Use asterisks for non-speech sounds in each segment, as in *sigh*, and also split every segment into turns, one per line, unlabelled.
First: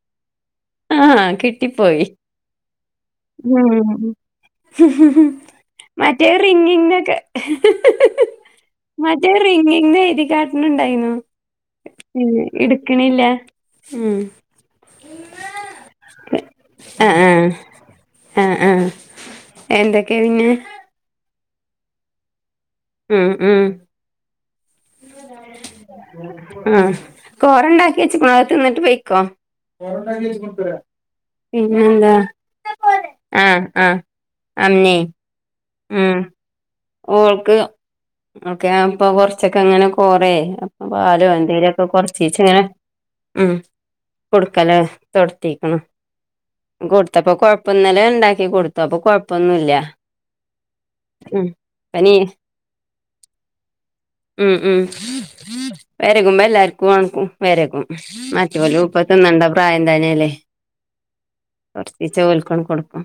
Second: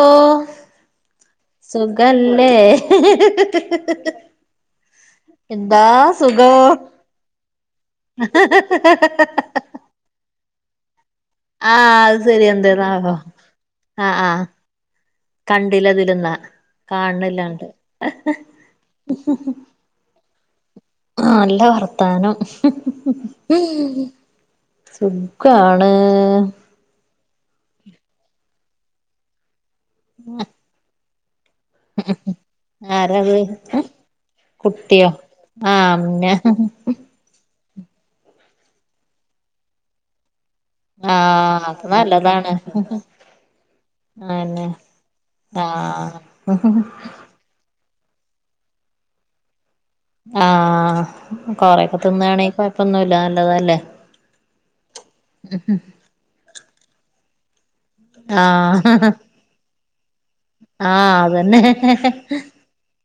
ഓ
ആഹ് ആ കിട്ടിപ്പോയി.
ഇല്ലേ
ഹും ഹും ഹു മറ്റേ റിംഗിങ്ങൊക്കെ മറ്റേ റിംഗിങ് എഴുതികാ ട്ട്ണിണ്ടായിനോ
ആഹ് അത്
ഉം
ശരി എന്തേന്നാവോ
എടുക്കണില്ല ഉം
കണ്ടില്ലതിലെന്നാ
ആഹ് ആഹ്
കാൺണില്ലാണ്ട്
ആഹ് ആഹ് എന്തൊക്കെയ പിന്നെ
ആഹ് നല്ല വർത്താനം
ഉം ഉം
സുഖാണ്
ആ കോറണ്ടാക്കി വെച്ച്ക്ക്ണു അയ്തിന്നിട്ട് പോയിക്കോ കൊറണ്ടാക്കി പിന്നെന്ത
ആരത് കുട്ടിയോ ആഹ് അംന
ഓൾക്ക് ഒക്കെ അപ്പൊ കൊർച്ചൊക്കങ്ങനെ കൊറേ പാലോ
ആഹ് അത്
എന്തേലൊക്കെ
നല്ലതാണ്
കൊറച്ചീച്ചിങ്ങനെ ഉം
അന്നെ
കൊടുക്കലാ തൊട്ത്തീക്കണ്
ആഹ്
ഉം കൊട്ത്തപ്പോ കൊഴ പ്പിന്നലെ ഇണ്ടാക്കി കൊടുത്തു അപ്പൊ കൊഴപ്പൊന്നുല്ല
ആഹ് കോറേക്ക
പനി
തിന്നാണെങ്കി കൊഴപ്പൊന്നുല്ല നല്ലതല്ലേ
ഉം ഉം വെരകുമ്പോ എല്ലാർക്കും *unintelligible* വെരകും മറ്റോലും ഇപ്പ
ആഹ്
തിന്നണ്ട പ്രായം തന്നെയല്ലെ
ആഹ് അതന്നെ
കൊടുക്കും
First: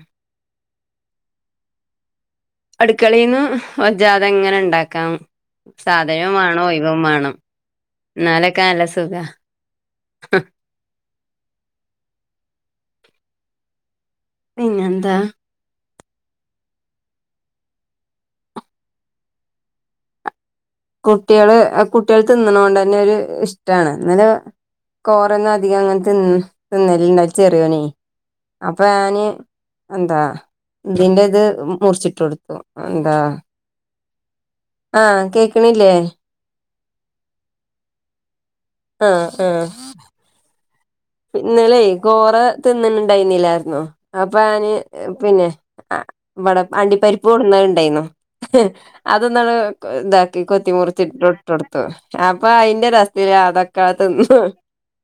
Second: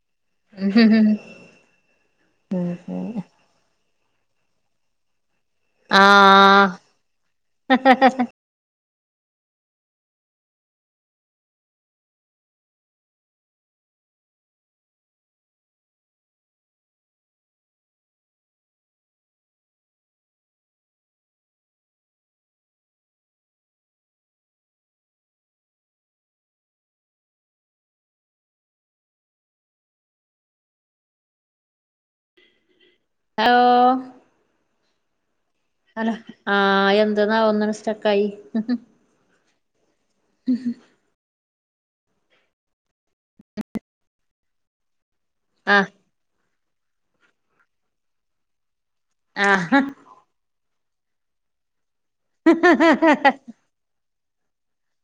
അടുക്കളയീന്ന് ഒജ്ജാത ഇങ്ങനെ ഇണ്ടാക്കാം സാധനവും
ആഹ്
എന്നാലൊക്ക നല്ല സുഖാ *inaudible* പിന്നെന്താ കുട്ടിയള് അഹ് കുട്ടിയള് തിന്ന്നോണ്ടന്നെ ഒര് ഇഷ്ടാണ് അന്നല് കോറൊന്നും അധികം അങ്ങനെ തിന്ന് തിന്നലിണ്ട ചെറിയോന് അപ്പൊ ഞാന് എന്താ ഇതിന്റെത് മുറിച്ചിട്ട് കൊടുത്തു എന്താ
ഹലോ
ആഹ് കേ
ഹലോ ആഹ് എന്ത്ന്നാ ഒന്നിന സ്റ്റക്കായി
ആഹ് ആഹ്
ഉംഹ്
ഇന്നലേ കോറ് തിന്നനിണ്ടായിരുന്നില്ലായിരുന്നോ അപ്പ ഞാന് എഹ് പിന്നെ
ആഹ്
അ ഇവട അണ്ടിപരിപ്പ് കൊണ്ടന്ന ഇണ്ടായിരുന്നു അതൊന്നണ്
ആഹ്
ക് ഇതാ ‌ക്കി കൊത്തി മുറിച്ചിട്ട് ഇട്ട് ഇട്ടൊടുത്തു അപ്പൊ അയിന്റെ രസ്ത്തിലതൊക്കെ തിന്ന്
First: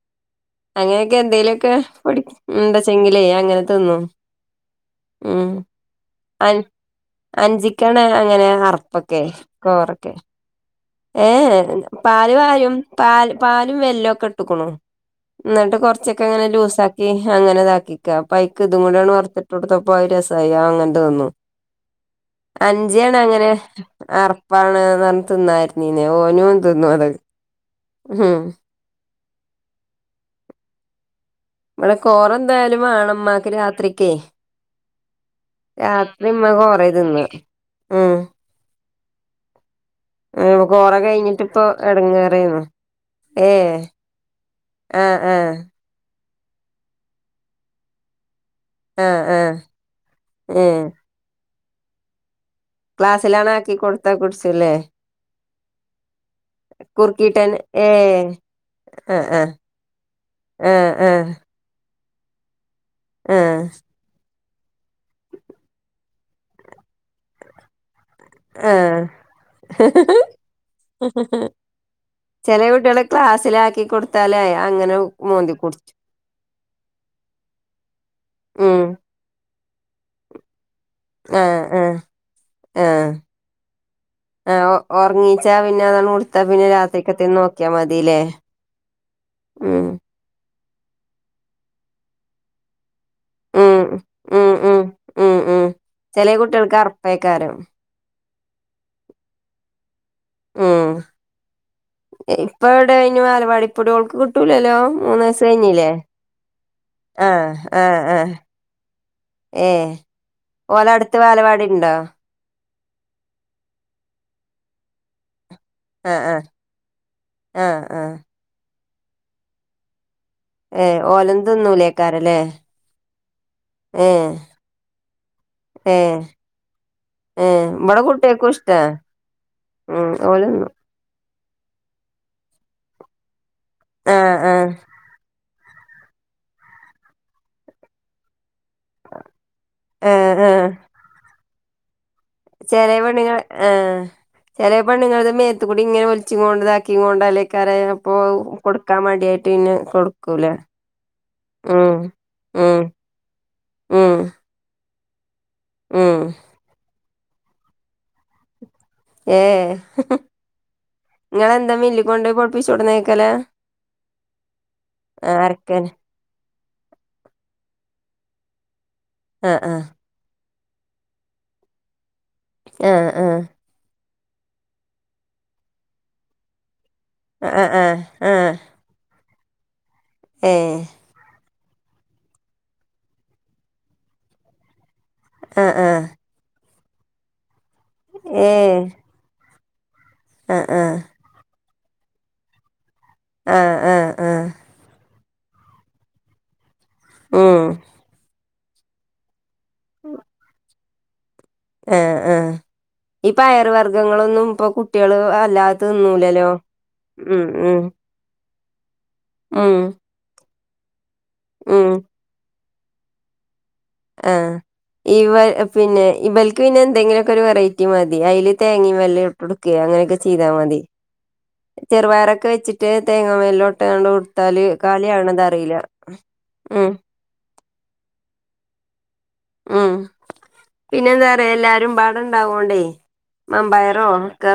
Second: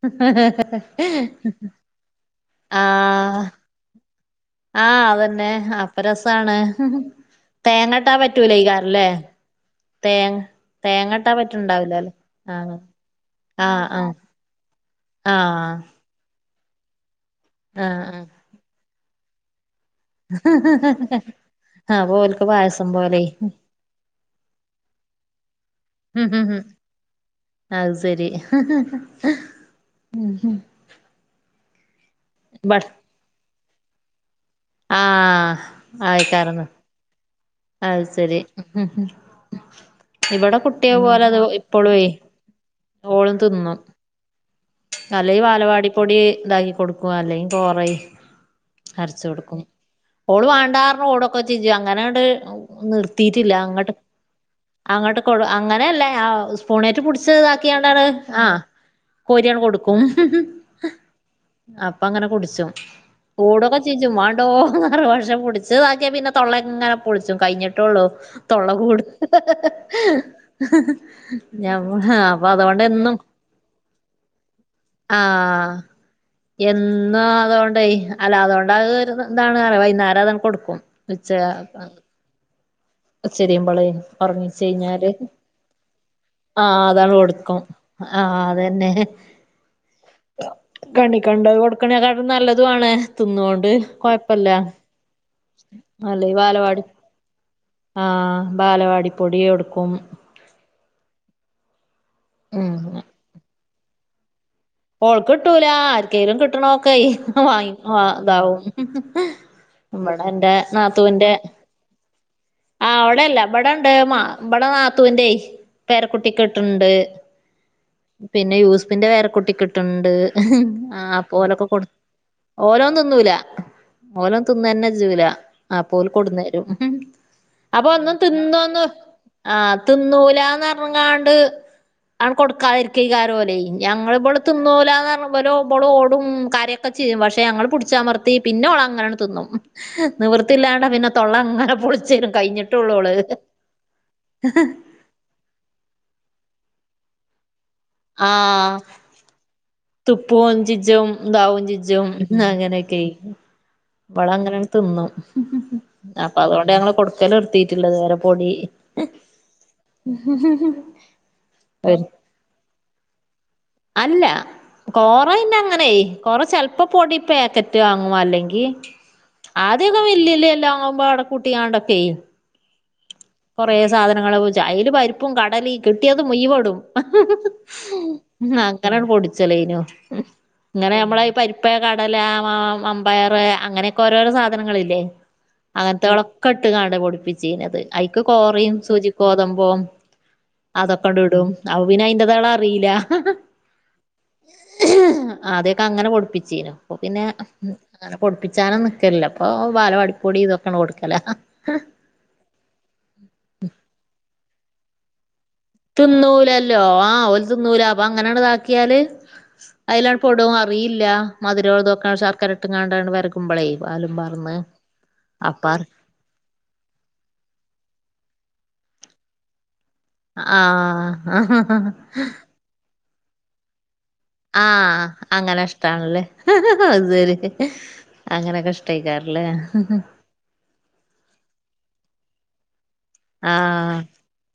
ഹ്
അങ്ങനെക്കെ എന്തെങ്കിലൊക്കെ പൊടി ഉം ഇണ്ടെച്ചെങ്കിലെ
ആഹ്
അങ്ങനെ തിന്നും
ആഹ് അതന്നെ
ഉം
അപ്പ രസാണ്
അൻ അഞ്ചിക്കാണ്
തേങ്ങട്ടാൻ
അങ്ങനെ
പറ്റൂലേയ്ക്കാരല്ലേ
അറുപ്പൊക്കെ കോറൊക്കെ
തേങ്ങ തേങ്ങട്ടാൻ
ഏഹ്
പറ്റ്ണ്ടാവില്ലല്ലേ
പാല് വായും
ആഹ്
പാല് പാലും
ആഹ് ആഹ്
വെല്ലൊക്കെ ടുക്കുള്ളു
ആഹ്
എന്നിട്ട് കൊറച്ചൊക്കിങ്ങനെ ലൂസാക്കി ഹങ്ങനെ
ആഹ് ആഹ്
ഇതാക്കിക്കാപ്പൈ ക്കിതും കൂട്യണ് വർത്തിട്ടൊടുത്തപ്പോ അയ് രസായി അഹ് അങ്ങനെ തിന്നു
അപ്പൊ ഓൽക്ക് വ
അഞ്ചിയാണങ്ങനെ അറപ്പാണ് എന്നറഞ്ഞ് തിന്നാരി നിന്നെ ഓനും തിന്നു അത് ഉം
ഏഹ് ഉം ഉം
ഇവിടെ കോറെന്തായാലുവേണം ഇമ്മാക്ക് രാത്രിക്കെ
ആഹ്
രാത്രി ഇമ്മ
ആയിക്കാരന്ന്
കോറേ തിന്ന്
അത് ശെരി ഇവിടെ
ഉം കോറ
കുട്ടിയെ പോലെ അത്
കഴിഞ്ഞിട്ട് ഇപ്പൊ
ഇപ്പളൊയ്
എടങ്ങേറേന്നു
ഓള്
ഏ
തിന്നും
ആഹ്
അല്ലെ
ആഹ്
വാലവാടിപ്പൊടി ഇതാക്കി കൊടുക്കും അല്ലെ കോറയ്
ആഹ്
അരച്ചു
ആഹ്
കൊടുക്കും ഓള്
ഏ
വാണ്ടറിഞ് ഓടൊക്കെ ചെജും അങ്ങനാണ്ട്
ക്ലാസ്സിലാണ്
നിർത്തിയിട്ടില്ല
ആക്കി
അങ്ങോട്ട്
കൊടുത്താ കുടിച്ചുല്ലേ
അങ്ങോട്ട് കൊ അങ്ങനെയല്ലേ ആഹ് ഫൂണേറ്റ് പിടിച്ച
കുറുക്കിട്ടന്നെ ഏ
ഇതാക്കിയണ്ടാണ് ആഹ്
ആ ആ
കോരിയാണ് കൊടുക്കും
ആ ആ
അപ്പ അങ്ങനെ കുടിച്ചും
ആ
ഓടൊക്കെ ചെജും വൺ *unintelligible* വശം പിടിച്ചുതാക്കിയ പിന്നെ തൊള്ള ഇങ്ങനെ പൊള്ച്ചു കഴിഞ്ഞിട്ടുള്ളൂ
ആ
തൊള്ളകൂട് ഞമ് ആഹ്
ചെലെ കുട്ടികള് ക്ലാസ്സിലാക്കി കൊടുത്താലേ അങ്ങനെ മോന്തി കുടിച്ചു
എന്നു അതുകൊണ്ടയ് അല്ല
ഉം
അതുകൊണ്ടാത് വരുന്ന് എന്താണ്പറയാ വൈകുന്നേരം അതാണ്ട് കൊടുക്കും ഉച്ച
ആ ആ ആ
ചെരിമ്പളെ
ആ ഒ
ഒർങ്ങീച്ചഴിഞ്ഞാല്
ഒറങ്ങീച്ചാ പിന്നെ അതാണ് കൊടുത്താ പിന്നെ
ആഹ് അതാണ്
രാത്രിക്കത്തെ
കൊടുക്കും
നോക്കിയാ മതില്ലേ
ആഹ് അതന്നെ
ഉം
കണി കണ്ട കൊടുക്കണക്കാണ്ടും നല്ലതുണ് തിന്നുകൊണ്ട്
ഉം
കൊഴപ്പല്ല
ഉം ഉം ഉം ഉം ചെല
അല്ലേ
കുട്ടികൾക്ക്
ബാലവാടി
അറുപ്പേക്കാരം
ആഹ് ബാലവാടി പൊടി എടുക്കും
ഉം ഇപ്പ
ഉം
എവിടെ എയ്നു വാലബാടിപൊടി ഓള്ക്ക് കിട്ടൂലല്ലോ മൂന്ന് വയസ്സ്
ഓൾക്ക്ട്ടൂല
കഴിഞ്ഞില്ലേ
ആർക്കെലും കിട്ട്ണോക്കെ
ആ
വാങ്ങി
ആ ആ
ഇതാവും
ഏ
ഇവിടെ ഇന്റെ
ഓലെ അടുത്ത്
നാത്തൂന്റെ
ബാലവാടി ഉണ്ടോ
ആഹ് അവ്ടല്ല ഇവിടണ്ട് മാ ഇബടെ നാത്തൂന്റെയ്
ആ
പേരക്കുട്ടി
ആ
കെ ഇട്ടുണ്ട്
ആ ആ
പിന്നെ യൂസഫിന്റെ പേരക്കുട്ടി ണ്ട്
ഏ ഓലും
ആഹ്പ്പോലൊക്കെ കൊടു
തിന്നൂലേക്കാരല്ലേ
ഓലോ തിന്നൂല
ഏ
ഓലം തിന്നന്നെജൂല
ഏ
ആപ്പോഓല് കൊടുന്നേരും
ഏ
അപ്പൊ
ഇവിടെ
ഒന്നും
കുട്ടികൾക്കും ഇഷ്ടാ
തിന്നന്ന ആഹ്
ഉം ഓല് തിന്നും
തിന്നൂലാന്നർ ആണ്ട് കൊടുക്കാതിരിക്കേകാരം ഓലെ
ആ
ഞങ്ങള് ബ്ള്
ആ
ഇബളോടും കാര്യൊക്കെ ചെയ്യും പക്ഷെ ഞങ്ങൾ പുടിച്ചമർത്തി പിന്നെ ഓളാ ങ്ങ തിന്നും
ആ ആ
നിവർത്തില്ലാ പിന്നെ തൊള്ള അങ്ങനെ പൊളിച്ചരും
ചില
കഴിഞ്ഞിട്ടൊള്ളു ഓള്
പെണ്ണ്ങ്ങൾ ഏ ചില പെണ്ങ്ങളുടെ മേത്തുകൂടി ഇങ്ങനെ ഒലിച്ച ഇതാക്കി കൊണ്ട അല്ലേക്കാര അപ്പോ
ആഹ്
കൊടുക്കാൻ മടിയെ ടിന്നെ
തുപ്പും ചിജും ദാവും ചിജും
ഉം
അങ്ങനെയൊക്കെ
ഉം
ഇബള അങ്ങനെ തിന്നും
ഉം
അപ്പൊ അതുകൊണ്ട് ഞങ്ങള് കൊടുക്കല നിർത്തീട്ടില്ല ത് വേരെ പൊടി
ഏഹ് നിങ്ങളെന്താ മില്ലിക്കൊണ്ട് പൊടിപ്പിച്ചോടന്ന്ക്കല
അല്ല കൊറ പിന്നെ അങ്ങനെ
അരക്കല്
കൊറ ചെൽ പ്പൊ പൊടി പാക്കറ്റ് വാങ്ങും അല്ലെങ്കിൽ
ആ ആ
ആദ്യം വല്യല്യാ എല്ലാവുമ്പോ അട് പൂട്ടിയാണ്ടൊക്കെയ്
ആഹ് ആഹ്
കുറെ സാധനങ്ങൾ അയിലെ പരിപ്പും കടലിം കിട്ടിയത് മുഴുവടും
ആ ആ ആ
അങ്ങനെയാണ് പൊടിച്ചലേനു
ഏ
ഇങ്ങനെ നമ്മള ഈ പരി പ്പ് കടല അമ്പയർ അങ്ങനെയൊക്കെ ഓരോരോ സാധനങ്ങളല്ലേ
ആ ആ
അങ്ങനത്തോളെ കട്ട്കാണ്ട പൊടിപ്പിച്ചീനത് അയ്ക്ക്
ഏ
കോറയും ശുചിക്കോതമ്പോം
ആ ആ
അതൊക്കെണ്ട ഇടും അപ്പ പിന്നെ അയിന്റതാള അറിയില്ല
ആഹ് ആഹ്
അദ്യക്കെ അങ്ങനെ കൊടുപ്പിച്ചീനു ഇപ്പൊ പിന്നെ
ഉം
അനെ പൊട്പ്പി ച്ചാനും നിക്കല്ല അപ്പൊ ബാലവാടിപ്പൊടി ഇതൊക്കാണ് കൊടുക്കല
ആഹ് ആഹ് ഈ പയറ് വർഗങ്ങളൊന്നും ഇപ്പ കുട്ടികള് അല്ലാ
തിുന്നൂലല്ലോ ആഹ് ഓല് തിന്നൂല അപ്പൊ അ അങ്ങനെണ്ട് ഇതാക്കിയാല്
ഉം
അതിലാണ് പൊടും അറിയില്ല
ഉം
മധുരള്ളതക്കോ ഷർക്കര ട്ട്കാണ്ട് ആണ്ട് വെര് കുമ്പളൈ വാല്
ആഹ് ഇവ പിന്നെ ഇവൽ പിന്നെ എന്തെലൊക്കെ ഒരു വെറൈറ്റി മതി അതില് തേങ്ങി വല്ല ഇട്ട്ടുക്കെ അങ്ങനൊക്കെ ചെയ്താ മതി
ആഹ്
ചെറുപയാരൊക്കെ വെച്ചിട്ട് തേങ്ങാ മേലോട്ടണ്ട് ഒഡ്
ആഹ് അങ്ങനെ ഇഷ്ടണല്ലേ
ഉം
അത് ശരി അങ്ങനെയൊക്കെ ഇഷ്ടക്കാറല്ലേ
ഉം പിന്നെന്താറയാ എല്ലാരും പാടണ്ടാവോണ്ടേ
ആഹ്
മമ്പയറോ ഒക്കെ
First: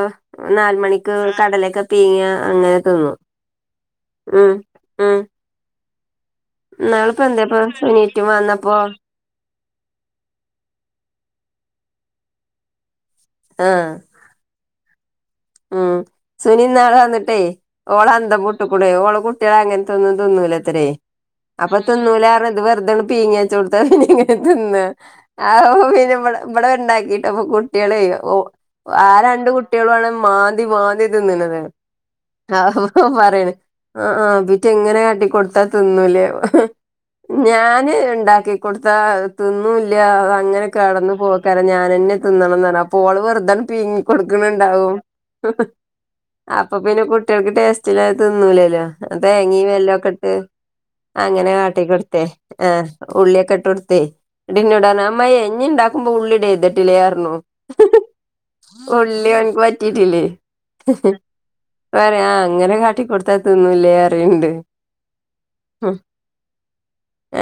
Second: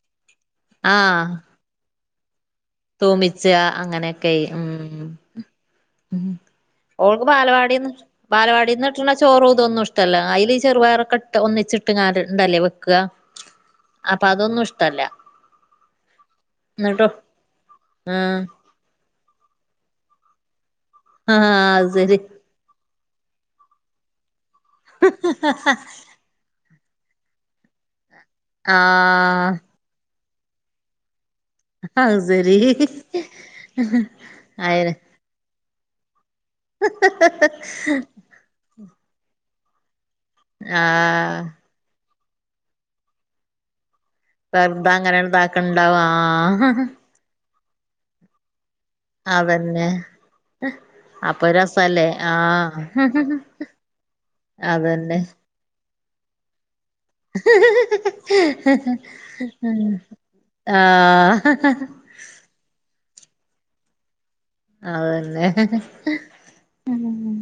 നാല മണിക് കടലക്കെ പീങ്ങ അങ്ങനെക്ക്
തോമിച്ച അങ്ങനെയൊക്കെ ഉമ്
ഉം
ഉമ്
ഇന്നാളിപ്പോ
ഓൾക്ക്
എന്തേപ്പ
ബാലവാടിന്ന്
സുനീറ്റും വന്നപ്പോ
ബാലവാടിന്ന് ട്ടണ ചോറും ഇതൊന്നും ഇഷ്ടല്ല അയ്ല് ഇ ചെറുപയറൊക്കെ് ഒന്നിച്ചിട്ട്ങ്ങ ഇണ്ടല്ലേ വെക്ക
ആഹ്
അപ്പൊ അതൊന്നും ഇഷ്ടല്ല
ഉം സുനിന്നാളെ
എന്നിട്ടോ
വന്നിട്ടേ ഓള
ആഹ്
അന്തം പൂട്ട് ഓളെ കുട്ടിയാള് അങ്ങനെ തന്നും തിന്നൂലത്രേ
ആഹ്
അപ്പൊ
അത് ശരി
തിന്നൂലരഞ ഇത് വെറുതെഅന് പീങ്ങ ചോടുത്താ പിന്ന ഇങ്ങനെ തിന്ന ആ പി ന ഇബ്ടെ ണ്ടാക്കിട്ട്പ്പൊ കുട്ടിആളെ ഓ ആ
ആഹ്
രണ്ട കുട്ടികള ആണ് മാന്തി വാന്തി തിന്നണത്
ആത് സ്
ആ പറയണ് ആഹ് ആഹ് പിറ്റെ
അയനെ
എങ്ങനൊട്ടൊടുത്ത തിന്നുലെ ഞാന് ഉണ്ടാക്കി കൊടുത്ത അത് തിനന്നുല്ല അങ്ങനെ കടന്ന്
ആഹ്
പോക്കാര ഞാൻെന്നെ തിണംന്നാണ് പോള് വെറുതെ പീങ്ങി
വെറുതെ
കൊടുക്കണുണ്ടാവും
അങ്ങനെ ഇതാക്കണ്ടാവും
അപ്പൊ
ആഹ്
പിന്നെ കുട്ടികൾക്ക് ടേസ്റ്റില്ല തിന്നൂലല്ലോ അത എേങ്ങിയ
അതന്നെ
വല്ല ഒക്കെ ഇട്ട്
അപ്പൊ
അങ്ങനെ കാട്ടി
രസല്ലേ
കൊടുത്തെ ആഹ് ഉള്ളിയൊക്കെ ഇട്ട് കൊടുത്തേ ഇന്നട്ടെന്നോടാറഞ്
അതന്നെ
അമ്മയേ ഇണ്ടാക്കുമ്പോ ഉള്ളിടെഴതട്ടില്ലറഞ് ഓനിക്ക് പറ്റിട്ടില്ലേ
ആഹ്
പറയാ ആഹ് അങ്ങനെ കാട്ടിക്കൊടുത്താതിന്നുല്ലേ അറിണ്ട്
അത് തന്നെ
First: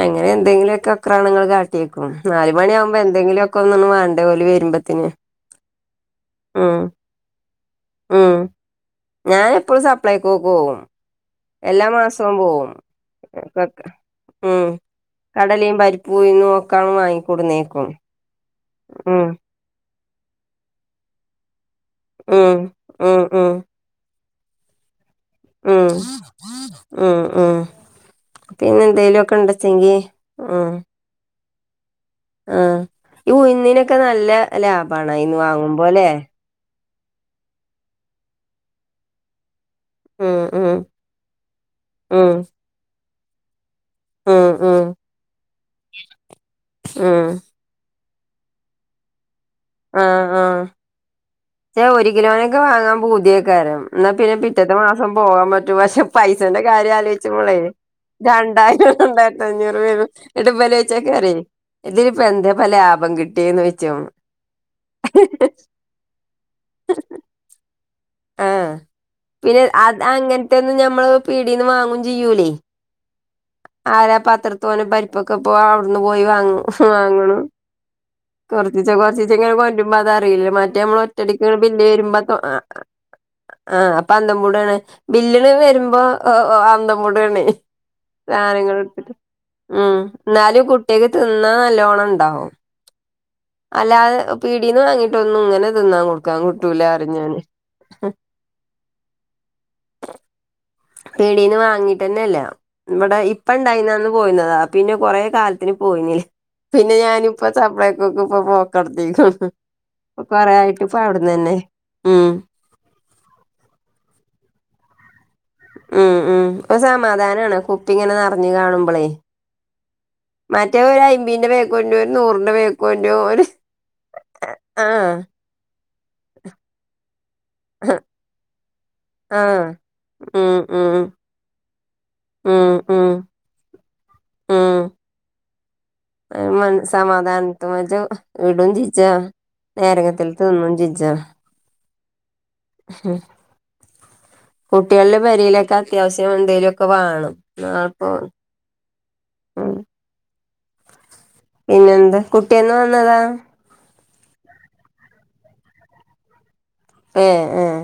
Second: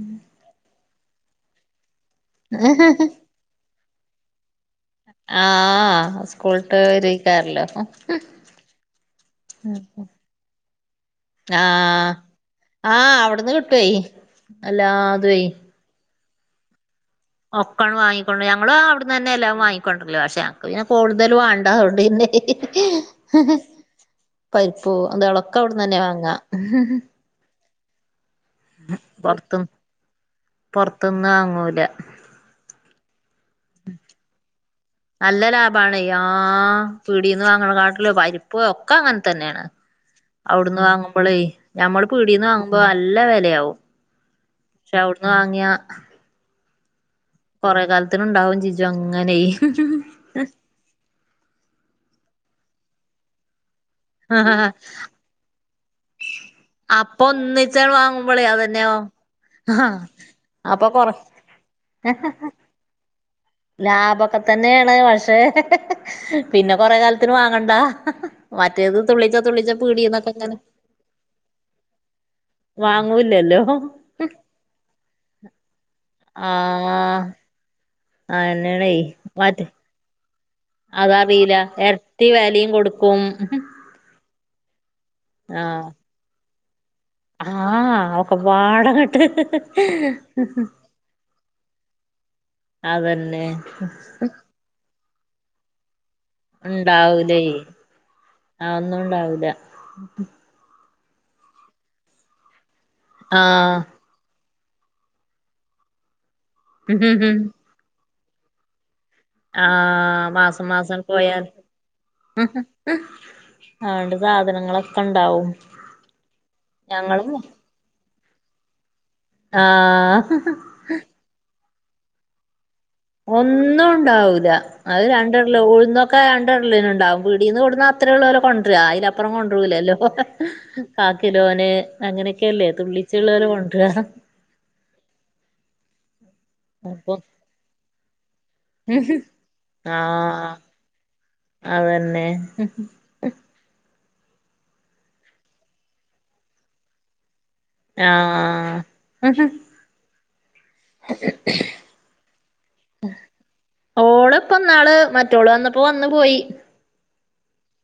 അങ്ങനെ എന്തെങ്കിലോക്കെ അക്രണങ്ങങ്ങള്ൾ കാട്ടിയേക്കും നാലല് മണിയാവുമ്പോ എന്തെങ്കിലുക്ക ഒന്ന്ണ് വേണ്ടേ ഓല് വരുമ്പോത്
ആഹ് സ്കൂളട്ട് വരെക്കാറല്ലോ
ഉം ഞാൻ എപ്പോഴും സപ്ലൈക്ക്ക്കവും എല്ലാ
ആഹ്
മാസവും പോവും
ആഹ് അവിടുന്ന് കിട്ടുവേ
ഉം
എല്ലാതുവേ
കടലയും പരിപ്പൂയുന്നും ഒക്കാണ് വാങ്ങിക്ക
ഒക്കണ് വാങ്ങിക്കൊണ്ട് ഞങ്ങള് അവിടന്നെല്ലാം വാങ്ങിക്കൊണ്ടര് ല്ലേ പക്ഷേഞങ്ങക്ക് പിന്നെ കൂടുതൽ വേണ്ടത പിന്നെ
ഉം ഉം ഉം
പരിപ്പു അന്തള അക്കവിട തന്നെ വങ്ങ
ഉമ് ഉമ് പിന്നെ എന്തെലുഒക്കെ ഉണ്ടച്ചെങ്കി ഉമ്
തിന്നാങ്ങൂല
ആഹ് ഈ ഉയുന്നിനൊക്കെ നല്ല ലാഭണയിന്ന് വാങ്ങുമ്പോലെ
ആഹ് പീടീന്ന് വാങ്ങണകാട്ടിലും പരിപ് ഒക്കെ അങ്ങനെ തന്നെയാണ്
ഉം ഉം
അവിടുന്ന് വാങ്ങുമ്പോളേ ഞമ്മള് പീടീന്ന് വാങ്ങുമ്പോ നല്ല വെലയാവും
ഉംഉം
പക്ഷെ അവിടുന്ന് വാങ്ങിയ
ഉമ്
കൊറെ കാലത്തിനണ്ടാവും ചീജും അങ്ങനെ.
ആഹ് ആഹ് ഒരു കിലോനൊക്കെ വാങ്ങാൻ പുതിയൊക്കരം. എന്നാ പിന്നെ പിറ്റേത്തെ മാസം പോകാൻ പറ്റും വശം. പൈസന്റെ കാര്യം
അപ്പൊ
ആലോചിച്ചു ബളേ
ഒന്നിച്ചാണ് വാങ്ങുമ്പോളേ
രണ്ടായിരം
അതന്നെയോ
രണ്ടായിരത്തി അഞ്ഞൂറ്
ആഹ്
വരും. ഇത് ഇമ്പല്
അപ്പൊ കൊറ
ചോയ്ച്ച്ക്കരം ഇതിലപ്പോ എന്താ പംലഭം കിട്ടിയന്ന് ചോച്ചും.
ക്കെ തന്നെയാണ് പക്ഷേ പിന്നെ കൊറെ കാലത്തിന് വാങ്ങണ്ടാ.
ആഹ് പിന്നെ അത്
പീടീന്നൊക്കെ ഇങ്ങനെ
അങ്ങനത്തെ ഒന്നും ഞമ്മൾ പീടിന്ന് വാങ്ങും ചെയ്യൂലേ?
വാങ്ങൂലല്ലോ
ആരാ പ ആത്രത്തോനെ പരിപ്പൊക്കെ ഇപ്പോ അവിടുന്ന് പോയി വാങ്ങ
ആഹ്
വാങ്ങ്ണ്. കൊറച്ചിച്ചെ
അയന്നെണേ
കൊറൊച്ചിച്ചെ ഇങ്ങനെ
മറ്റേ
കൊണ്ടുവരുമ്പോ അത് അറിയില്ലലോ മറ്റ മറ്റേ നമ്മള് ഒറ്റടിക്ക് പിന്നെ വരുമ്പോ
കും.
ആഹ് അപ്പൊ അന്തം വിടാണ്
ആഹ്
ബില്ല്ലവരുമ്പോ അഹ് അഹ് ഓടണേ
ആഹ്
സാധനങ്ങൾ എടുത്തിട്ട്
ഒക്കെപാടങ്ങട്ട്
ഉം എന്നാലും കുട്ടികൾക്ക് തിന്നാ നല്ലോണം ഉണ്ടാവും.
അതന്നെ.
പിടിന് വാങ്ങിട്ട്ന്നും ഇങ്ങനെ തിന്നാൻ കൊടുക്കാൻ കുട്ടൂലാന്ന് പറഞ്ഞ് ഞാന്
ഉണ്ടാവൂലേ ആഹ് ഒന്നും ഉണ്ടാവുല്ല.
പീടീന്ന് വാങ്ങിട്ട് തന്നെ ഇല്ല ഇവടെ ഇപ്പ
ആഹ്
ഇണ്ടായിന്നന്ന് പോയിന്നത. പിന്നെ കൊറ കാലത്തിന് പോയിന്നില്ല. പിന്നെ ഞാനിപ്പ സപ്ളെയിക്കൊക്കെ ഇപ്പൊ പോക്കടത്തിക്ക്ണ്. ഇപ്പൊ
ആഹ്
കൊറേ
മാസം
ആയിട്ട് ഇപ്പ
മാസം
അവിടന്ന്
പോയാൽ.
തന്നെ ഉം
അതണ്ട് സാധനങ്ങളൊക്കെ ഉണ്ടാവും.
ഉം ഉം ഇപ്പ
ഞങ്ങളും
സമാധാനമാണ് കുപ്പിങ്ങനെ നറഞ്ഞു കാണുമ്പോളേ?
ആഹ്
മറ്റേ ഒരു അയിമ്പിന്റെ പേക്കണ്ട് ഒരു നൂറിന്റെ പേക്ക
ഒന്നും ഉണ്ടാവില്ല അത്
ആഹ്
രണ്ട് ല്ല ഉഴന്നൊക്കെ രണ്ട് ഇടലിന് ഉണ്ടാവും പീടിന്ന് കോണ്ടുവന്നാ അത്ര ഉള്ള പോലേ കൊണ്ടുവരാ അ *unintelligible*
ആഹ്
കൊണ്ടലല്ലോ
ഉം ഉം
ക കിലോന് അങ്ങനെയൊക്കെയല്ലേ തുള്ളിച്ചുള്ളവരെ കൊണ്ടര.
ആഹ് മ
അപ്പൊ
സമാധാനത്ത മജ ഇടും ചൊച്ചാ നേരങ്ങത്തിൽ തിന്നും ചൊച്ചാ.
തന്നെ
ഉം കുട്ടിക്ളുടെ പെരിയിലൊക്കെ അത്യാവശ്യം എന്തേങ്കലുമൊക്കെ വാണം. ഞൻപോ
ആഹ്
ഉം പിന്നെ എന്ത് കുട്ടിന്ന് വന്നതാ?
ഓള് ഇപ്പന്നാള് മറ്റോള് വന്നപ്പോ വന്ന് പോയി.
ഏഹ് ഏഹ്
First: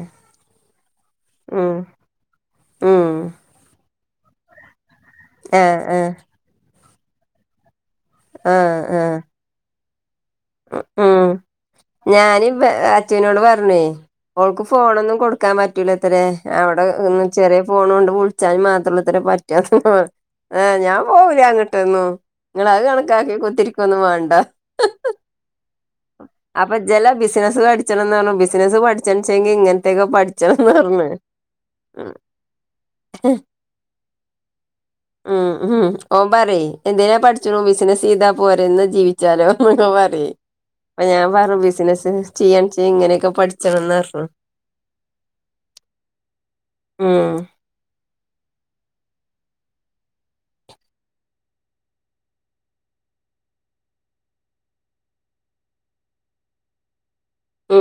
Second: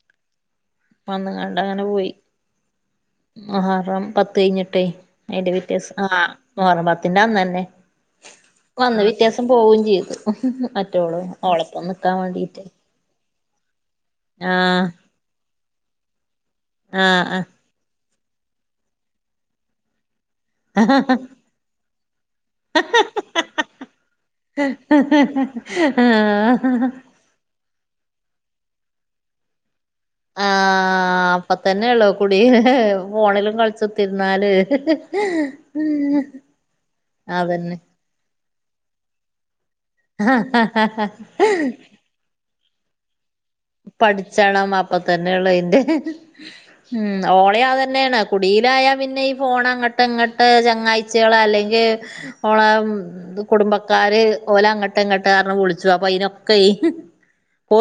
വന്ന് ങണ്ട് അങ്ങനെ പോയി
ഉം
മുഹറം പത്ത് കഴിഞ്ഞിട്ടേ അയിന്റെ പിറ്റേദിവസം ആഹ് മുഹറം പത്തിന്റെ അന്ന് തന്നെ
ആഹ്
വന്ന്
ആഹ്
പിറ്റേ ദിവസം പോവും ചെയ്തു മറ്റോള് ഓളപ്പന്ന് നിക്കാൻ വേണ്ടിട്ട്.
അച്ചുനോട് പറഞ്ഞേ അവൾക്ക് ഫോണൊന്നും കൊടുക്കാൻ പറ്റൂല അത്രേ അവിടെ
ആഹ് ആഹ്
ചെറിയ ഫോൺ കൊണ്ട് വിളിച്ചാന് മാത്രമുള്ളത്ര പറ്റാ ഏ്ഹ് ഞാൻ പോവുല അങ്ങോട്ടൊന്നു. നിങ്ങൾ അത് കണക്കാക്കി കുത്തിരിക്കൊന്നും വേണ്ട.
*inaudible*
അപ്പൊ ജെല ബിസിനസ്സ് പഠിച്ചണം പറഞ്ഞു. ബിസിനസ്സ് പഠിച്ചച്ചെങ്കി ഇങ്ങന ഇങ്ങനത്തെ ഒക്കെ പഠിച്ചണം എന്ന് പറഞ്ഞ്.
അപ്പ തന്നെയുള്ളോ കുടി ഫോണിലും കളിച്ചത്തിരുന്നാല്.
ഉം ഉം
ആഹ്
ഓൻ പറയേ എന്തിനാ പഠിച്ച്ണു ബിസിനസ് ചെയ്താ പോരന്ന് എന്ന ജീവിച്ചാലോ? അഹ് ഞാൻ പറഞ്ഞ് ബിസിനസ് ചെയ്യാ ചെയ്യ ഇങ്ങനെയൊക്കെ പഠി
പഠിച്ചണം അപ്പൊ തന്നെയള്ളൂ ഇതിന്റെ ഉം ഓളയിന്റെ അതന്നെയാണോ കുടിയിലായാൽ പിന്നെ ഈ ഫോൺ അങ്ങോട്ട് ഇങ്ങട്ട് ചങ്ങായിച്ചിക്കൾ അല്ലെങ്കിൽ ഓള എന്ത് കുടുംബക്കാര് ഓലെ അങ്ങോട്ട അങ്ങോട്ട കാരന വിളിച്ചു അപ്പൊ അതിനൊക്കെ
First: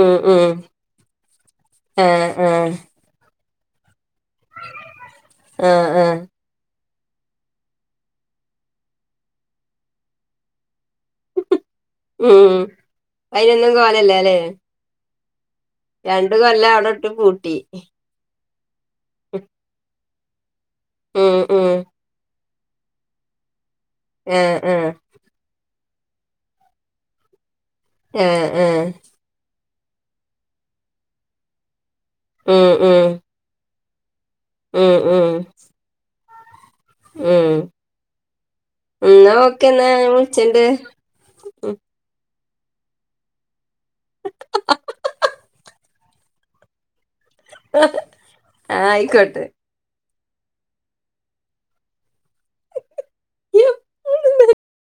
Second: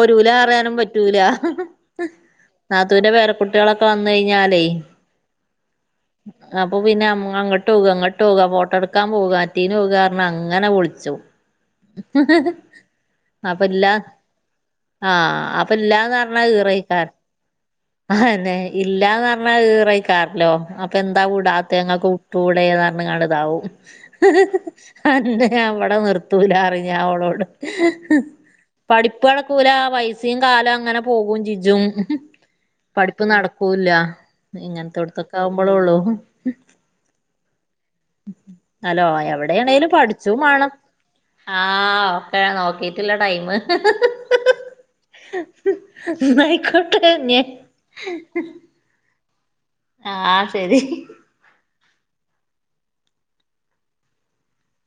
ഉം ഉം
പറയാനും പറ്റൂല
ആഹ് ആഹ്
നാത്തൂന്റെ പേരക്കുട്ടികളൊക്കെ ഇപ്പ വന്ന് കഴിഞ്ഞാലേ
ആഹ് ആഹ്
അപ്പൊ പിന്നെ അങ്ങോട്ട് പോ അങ്ങട്ട് പോക ഫോട്ടോ എടുക്കാൻ പോവറ്റീന് പോക്കാന്ന് പറഞ്ഞ് അങ്ങനെ വിളിച്ചു
ഉം
അപ്പൊ
അയിനൊന്നും
ഇല്ല
കോലല്ലാലേ
ആഹ് അപ്പൊ ഇല്ലാന്ന് പറഞ്ഞാ
അവിടെ
കീറിക്കാൻ
ഇട്ട് പൂട്ടി
ആഹ്ന്നെ ഇല്ലാന്ന് പറഞ്ഞാ കീറായിക്കാറല്ലോ അപ്പൊ എന്താ
ഉം
കൂടാ
ഉം
സത്യങ്ങൾക്ക് ഉട്ട കൂടെന്ന് പറഞ്ഞ കണതാവും ഹ്
ആഹ് ആഹ്
അന്നെ ഞ അവിടെ നിർത്തൂല അറിഞ്ഞ അവളോട്
ആഹ് ആഹ്
പഠിപ്പളക്കൂല ആ പൈസയും കാലം അങ്ങനെ പോകും ചിജും
ഉം ഉം
പഠിപ്പ് നടക്കൂല്ല
ഉം
ഇങ്ങനത്തെ
ഉം
ഇടത്തൊക്കെ ആവുമ്പോഴേ ഉള്ളൂ
ഉം
ഹലോ
ന്നാ ഓക്കെ എന്നാ
എവിടെയാണേലും
ഞൻ
പഠിച്ചും
വിളിച്ചിണ്ട്
മാണം ആഹ് ഒക്കെ നോക്കിട്ടില്ല ടൈമ് ഹ് ഹ് ഹ് ന്നായിക്കോട്ടെ ഞൻ
ആഹ് ആയിക്കോട്ടെ
ആഹ് ശരി